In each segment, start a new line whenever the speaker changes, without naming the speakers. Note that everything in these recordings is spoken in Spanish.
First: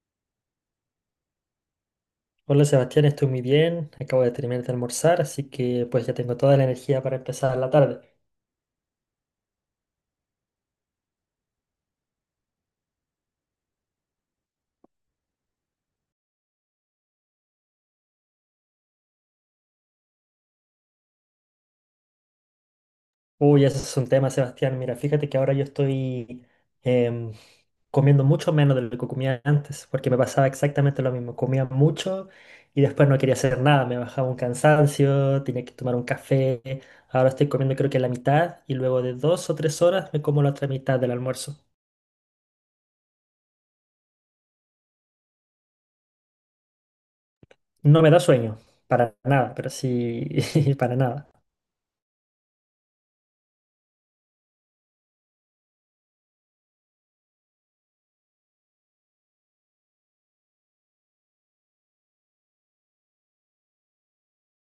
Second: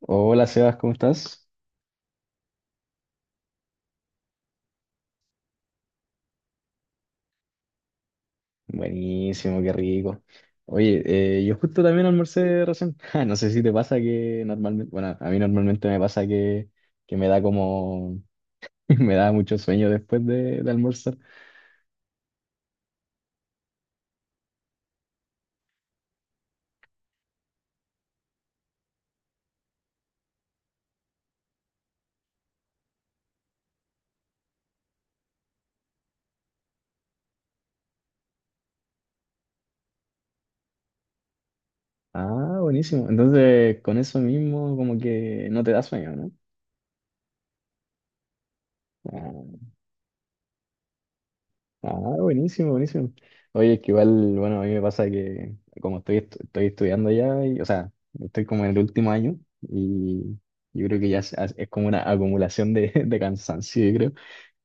Hola Sebas, ¿cómo estás?
Hola Sebastián, estoy muy bien. Acabo de terminar de almorzar, así que pues ya tengo toda la energía para empezar la tarde.
Buenísimo, qué rico. Oye, yo justo también almorcé recién. Ja, no sé si te pasa que normalmente, bueno, a mí normalmente me pasa que me da como, me da mucho sueño después de almorzar.
Uy, ese es un tema, Sebastián. Mira, fíjate que ahora yo estoy em, comiendo mucho menos de lo que comía antes, porque me pasaba exactamente lo mismo. Comía mucho y después no quería hacer nada. Me bajaba un cansancio, tenía que tomar un café. Ahora estoy comiendo creo que la mitad y luego de dos o tres horas me como la otra mitad del almuerzo.
Ah, buenísimo. Entonces, con eso mismo como que no te da sueño, ¿no?
No me da sueño, para
Ah,
nada, pero sí, para nada.
ah, buenísimo, buenísimo. Oye, es que igual, bueno, a mí me pasa que como estoy estudiando ya, y, o sea, estoy como en el último año y yo creo que ya es como una acumulación de, de cansancio, yo creo,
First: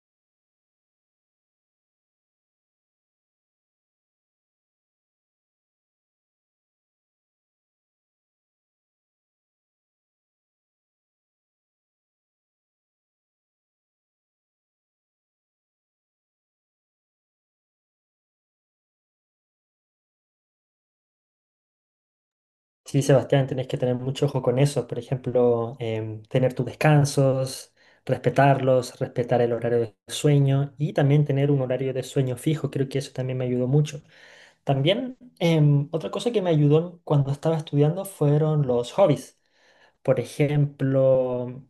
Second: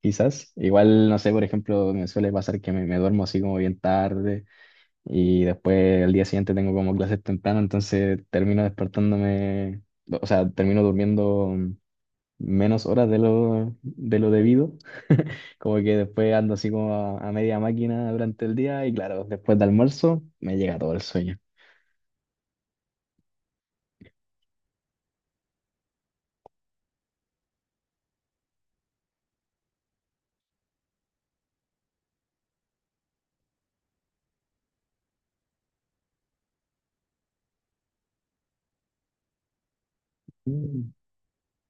quizás. Igual, no sé, por ejemplo, me suele pasar que me duermo así como bien tarde y después al día siguiente tengo como clases temprano, entonces termino despertándome, o sea, termino durmiendo menos horas de lo debido. Como que después ando así como a media máquina durante el día y claro, después de almuerzo me llega todo el sueño.
Sí, Sebastián, tenés que tener mucho ojo con eso. Por ejemplo, tener tus descansos, respetarlos, respetar el horario de sueño y también tener un horario de sueño fijo. Creo que eso también me ayudó mucho. También, otra cosa que me ayudó cuando estaba estudiando fueron los hobbies. Por
Mm.
ejemplo,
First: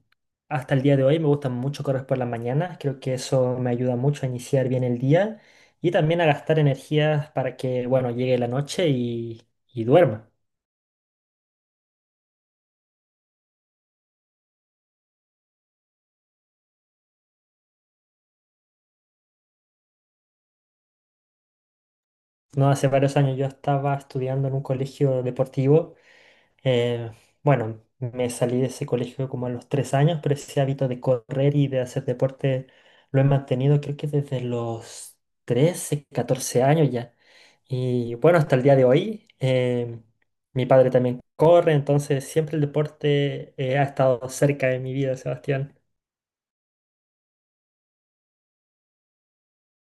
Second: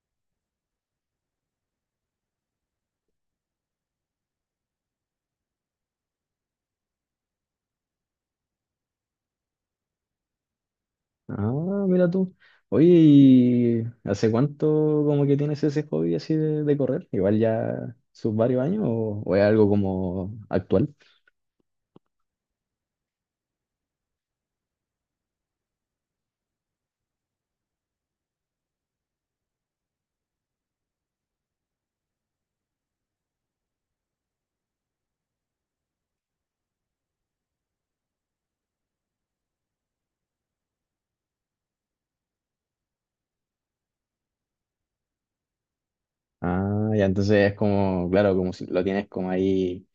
hasta el día de hoy me gusta mucho correr por las mañanas. Creo que eso me ayuda mucho a iniciar bien el día y también a gastar energías para que, bueno, llegue la noche y duerma.
Ah, mira tú. Oye, ¿y hace cuánto como que tienes ese hobby así de correr? Igual ya sus varios años o es algo como actual.
No, hace varios años yo estaba estudiando en un colegio deportivo. eh, bueno, me salí de ese colegio como a los 3 años, pero ese hábito de correr y de hacer deporte lo he mantenido creo que desde los 13 14 años ya. Y bueno, hasta el día de hoy, mi padre también corre, entonces siempre el deporte ha estado cerca de mi vida, Sebastián.
Ah, ya entonces es como, claro, como si lo tienes como ahí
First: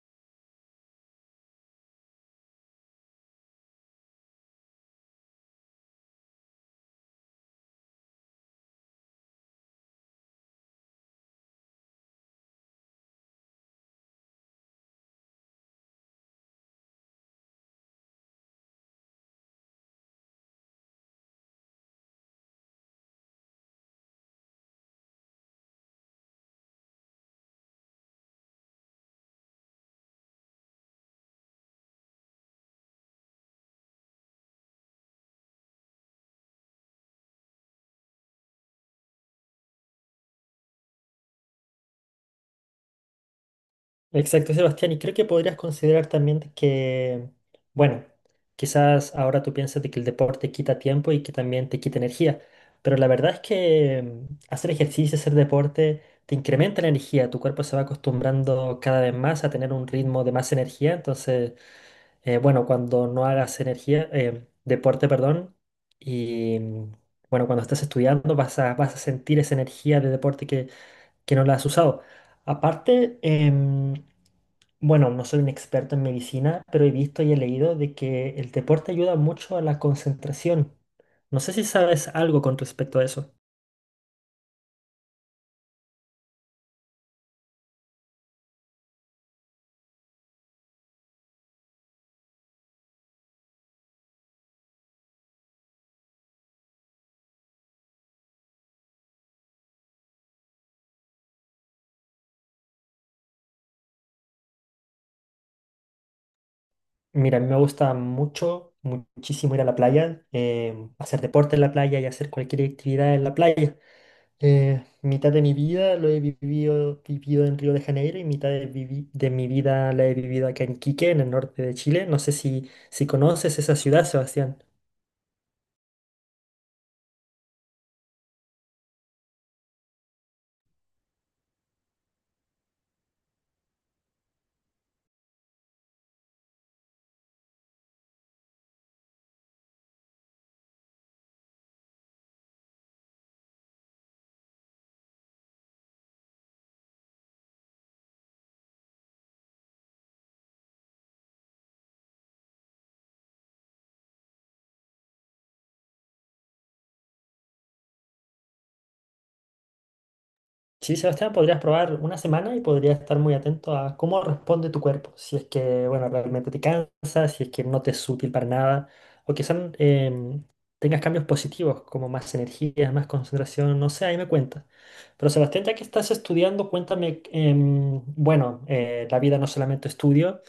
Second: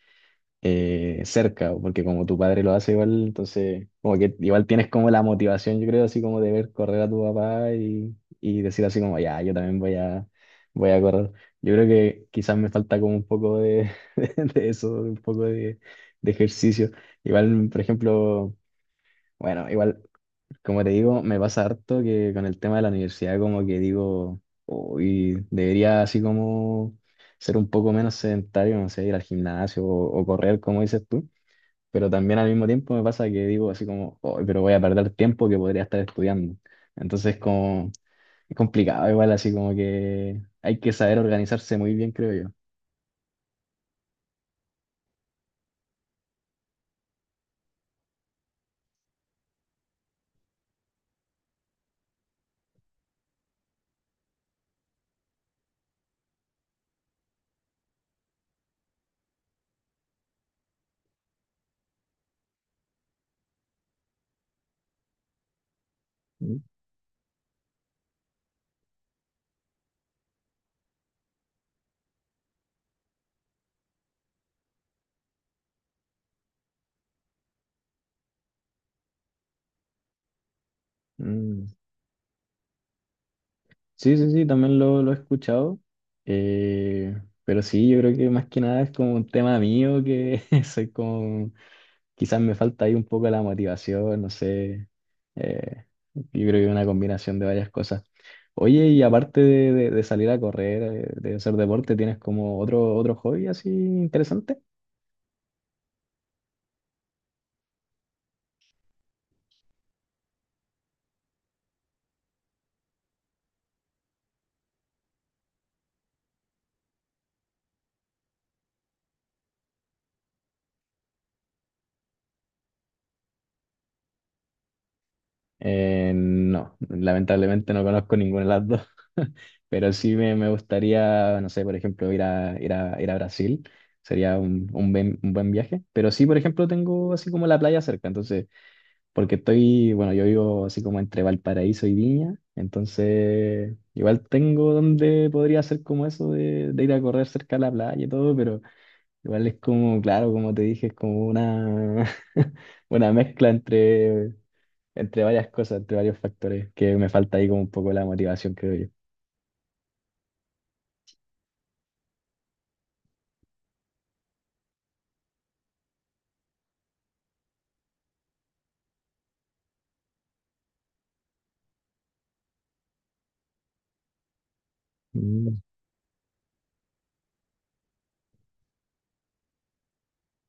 cerca, o porque como tu padre lo hace igual, entonces como que igual tienes como la motivación, yo creo, así como de ver correr a tu papá y decir así como, ya, yo también voy a correr. Yo creo que quizás me falta como un poco de, de eso, un poco de ejercicio. Igual, por ejemplo, bueno, igual, como te digo, me pasa harto que con el tema de la universidad como que digo, uy, debería así como... ser un poco menos sedentario, no sé, ir al gimnasio o correr, como dices tú, pero también al mismo tiempo me pasa que digo así como, "Oh, pero voy a perder tiempo que podría estar estudiando". Entonces como, es complicado igual, así como que hay que saber organizarse muy bien, creo yo.
Exacto, Sebastián, y creo que podrías considerar también de que, bueno, quizás ahora tú piensas de que el deporte quita tiempo y que también te quita energía, pero la verdad es que hacer ejercicio, hacer deporte, te incrementa la energía, tu cuerpo se va acostumbrando cada vez más a tener un ritmo de más energía, entonces, bueno, cuando no hagas energía, deporte, perdón, y
Mm,
bueno, cuando estás estudiando vas a sentir esa energía de deporte que no la has usado. Aparte, bueno, no soy un experto en medicina, pero he visto y he leído de que el deporte ayuda mucho a la concentración. No sé si
mm.
sabes algo con respecto a eso.
Sí, sí, sí, también lo he escuchado, eh, pero sí, yo creo que más que nada es como un tema mío que soy como. Quizás me falta ahí un poco la motivación, no sé. Eh, yo creo que es una combinación de varias cosas. Oye, y aparte de salir a correr, de hacer deporte, ¿tienes como otro, otro hobby así interesante?
Mira, a mí me gusta mucho, muchísimo ir a la playa, hacer deporte en la playa y hacer cualquier actividad en la playa. Mitad de mi vida lo he vivido en Río de Janeiro y mitad de, de mi vida la he vivido acá en Quique, en el norte de Chile. No sé si conoces esa ciudad, Sebastián.
No, lamentablemente no conozco ninguna de las dos, pero sí me gustaría, no sé, por ejemplo, ir a Brasil, sería un buen viaje, pero sí, por ejemplo, tengo así como la playa cerca, entonces. Porque estoy, bueno, yo vivo así como entre Valparaíso y Viña, entonces igual tengo donde podría hacer como eso de ir a correr cerca de la playa y todo, pero igual es como, claro, como te dije, es como una, una mezcla entre, entre varias cosas, entre varios factores, que me falta ahí como un poco la motivación, creo yo.
Sí, Sebastián, podrías probar una semana y podrías estar muy atento a cómo responde tu cuerpo. Si es que, bueno, realmente te cansa, si es que no te es útil para nada, o quizás tengas cambios positivos, como más energía, más concentración, no sé, ahí me cuentas. Pero
Mm.
Sebastián, ya que estás estudiando, cuéntame, bueno, la vida no solamente estudio,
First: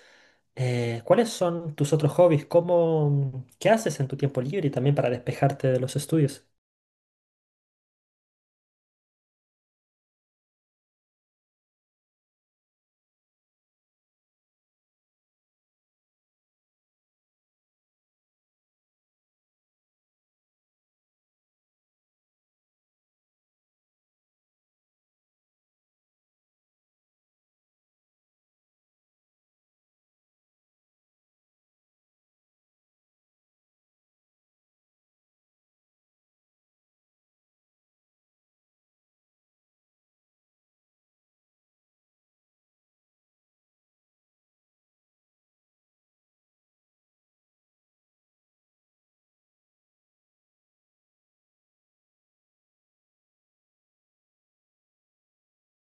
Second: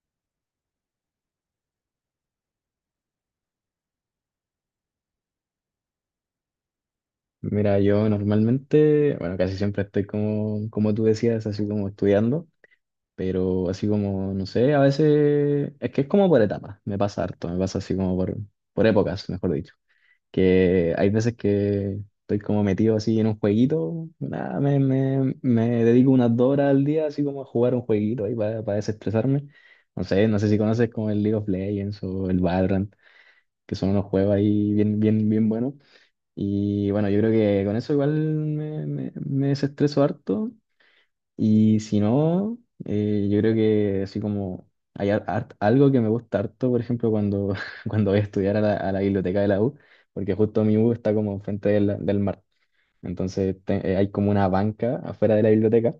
¿cuáles son tus otros hobbies? ¿Cómo, qué haces en tu tiempo libre y también para despejarte de los estudios?
Mira, yo normalmente, bueno, casi siempre estoy como, como tú decías, así como estudiando. Pero así como, no sé, a veces es que es como por etapas, me pasa harto, me pasa así como por épocas, mejor dicho. Que hay veces que estoy como metido así en un jueguito, nada, me dedico unas dos horas al día así como a jugar un jueguito ahí para desestresarme. No sé, no sé si conoces como el League of Legends o el Valorant, que son unos juegos ahí bien, bien, bien buenos. Y bueno, yo creo que con eso igual me desestreso harto. Y si no, yo creo que así como hay algo que me gusta harto, por ejemplo, cuando, cuando voy a estudiar a a la biblioteca de la U, porque justo mi U está como enfrente del, del mar. Entonces hay como una banca afuera de la biblioteca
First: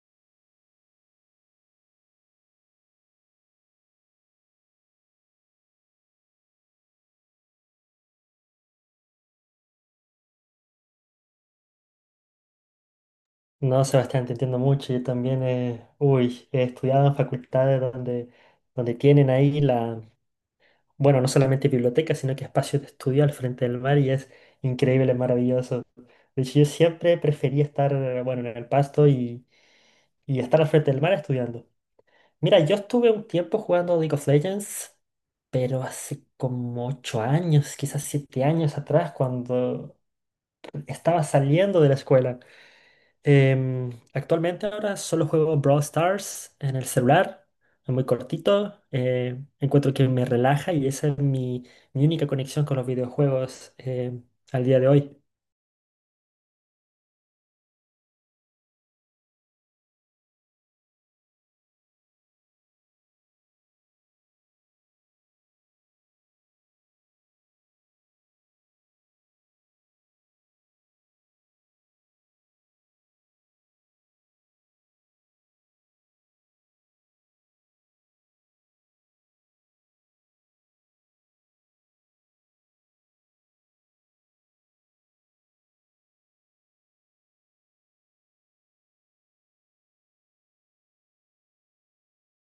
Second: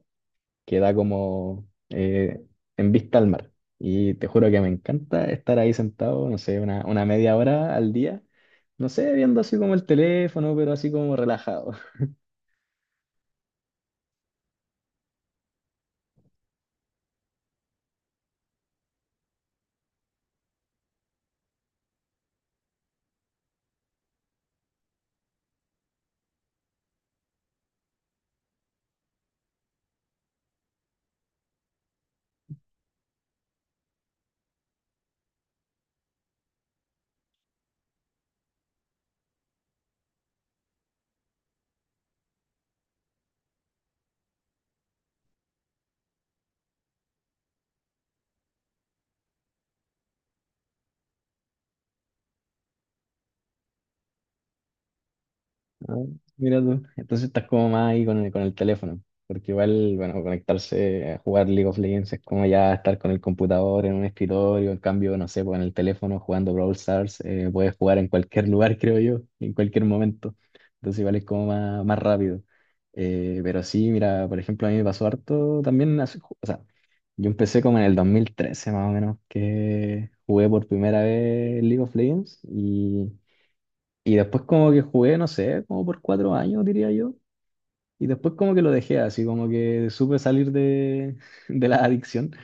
que da como en vista al mar. Y te juro que me encanta estar ahí sentado, no sé, una media hora al día, no sé, viendo así como el teléfono, pero así como relajado.
No, Sebastián, te entiendo mucho. Yo también, uy, he estudiado en facultades donde tienen ahí la, bueno, no solamente biblioteca, sino que espacios de estudio al frente del mar y es increíble, maravilloso. De hecho, yo siempre prefería estar, bueno, en el pasto y estar al frente del mar estudiando. Mira, yo estuve un tiempo jugando League of Legends, pero hace como 8 años, quizás 7 años atrás, cuando estaba saliendo de la escuela. Actualmente ahora solo juego Brawl Stars en el celular, es muy cortito, encuentro que me relaja y esa es mi, mi única conexión con los videojuegos al día de hoy.
Ah, mira tú. Entonces estás como más ahí con el teléfono. Porque igual, bueno, conectarse a jugar League of Legends es como ya estar con el computador en un escritorio. En cambio, no sé, pues en el teléfono jugando Brawl Stars, puedes jugar en cualquier lugar, creo yo, en cualquier momento. Entonces igual es como más, más rápido. Pero sí, mira, por ejemplo, a mí me pasó harto también. O sea, yo empecé como en el 2013 más o menos, que jugué por primera vez League of Legends. Y después como que jugué, no sé, como por cuatro años, diría yo. Y después como que lo dejé así, como que supe salir de, de la adicción.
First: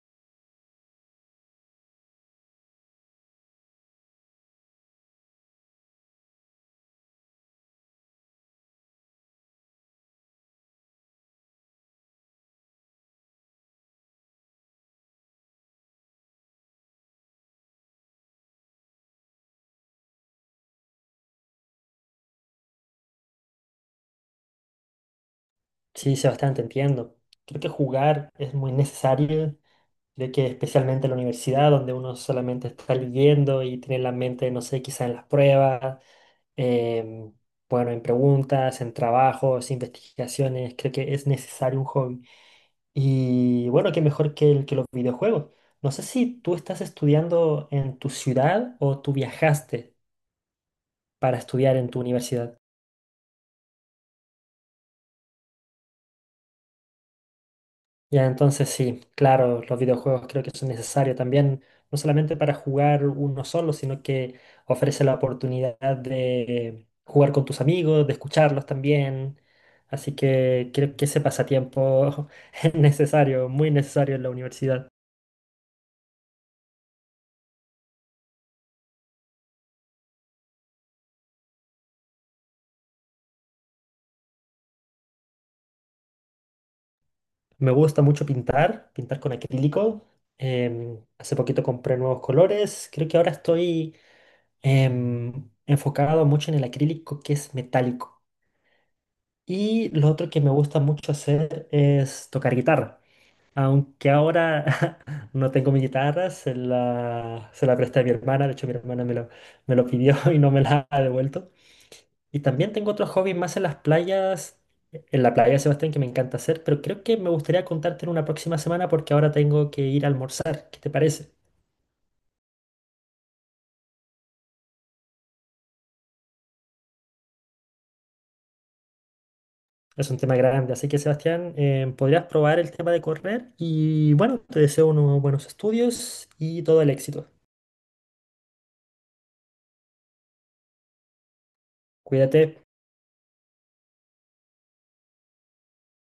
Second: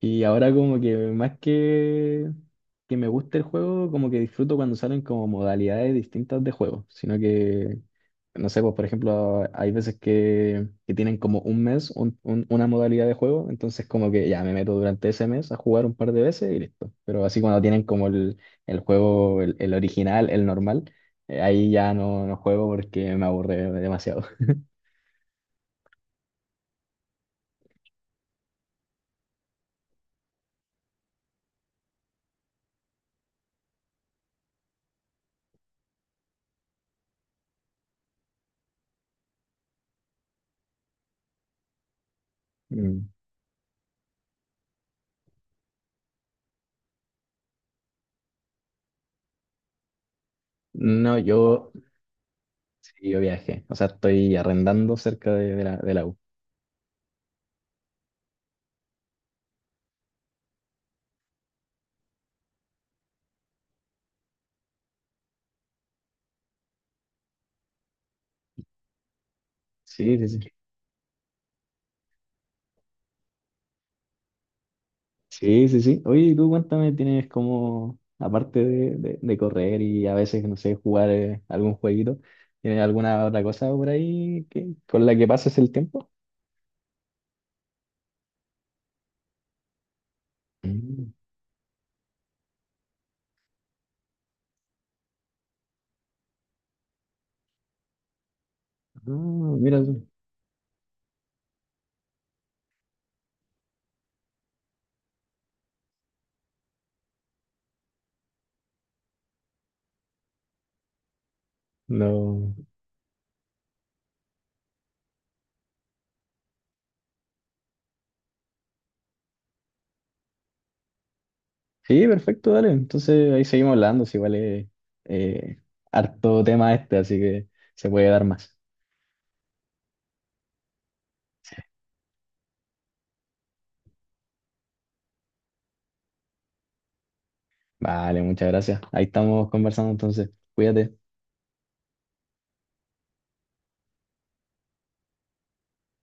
Y ahora como que más que me gusta el juego, como que disfruto cuando salen como modalidades distintas de juego, sino que, no sé, pues por ejemplo, hay veces que tienen como un mes una modalidad de juego, entonces como que ya me meto durante ese mes a jugar un par de veces y listo. Pero así cuando tienen como el juego, el original, el normal, ahí ya no, no juego porque me aburre demasiado.
Sí, Sebastián, te entiendo. Creo que jugar es muy necesario, creo que especialmente en la universidad donde uno solamente está leyendo y tiene la mente, no sé, quizá en las pruebas, em, bueno, en preguntas, en trabajos, investigaciones, creo que es necesario un hobby.
Mm.
Y bueno, qué mejor que, que los videojuegos. No sé si tú estás estudiando en tu ciudad o tú viajaste
No,
para
yo,
estudiar en tu universidad.
sí, yo viajé, o sea, estoy arrendando cerca de la, de la U.
Ya, entonces sí, claro, los videojuegos creo que son necesarios también, no solamente para jugar uno solo, sino que ofrece la oportunidad de jugar con tus amigos, de escucharlos también. Así
Sí, sí, sí.
que creo que ese pasatiempo es necesario, muy necesario en la universidad.
Sí, sí, sí. Oye, y tú cuéntame, tienes como, aparte de correr y a veces, no sé, jugar algún jueguito, ¿tienes alguna otra cosa por ahí que, con la que pases el tiempo?
Me gusta mucho pintar, pintar con acrílico.
Mm.
Hace poquito compré nuevos colores. Creo que ahora estoy enfocado mucho en el acrílico que es metálico.
Ah, mira
Y
tú.
lo otro que me gusta mucho hacer es tocar guitarra. Aunque ahora no tengo mi guitarra, se la presté a mi hermana. De hecho, mi hermana me lo pidió y no me la ha devuelto. Y
No.
también tengo otros hobbies más en las playas, en la playa, Sebastián, que me encanta hacer, pero creo que me gustaría contarte en una próxima semana porque ahora tengo que ir a almorzar. ¿Qué te parece?
Sí, perfecto, dale. Entonces ahí seguimos hablando, si vale. eh, Harto tema este, así que se puede dar más.
Es un tema grande, así que Sebastián, podrías probar el tema de correr y bueno, te deseo unos buenos estudios y todo el éxito.
Vale, muchas gracias. Ahí estamos conversando entonces. Cuídate.
Cuídate.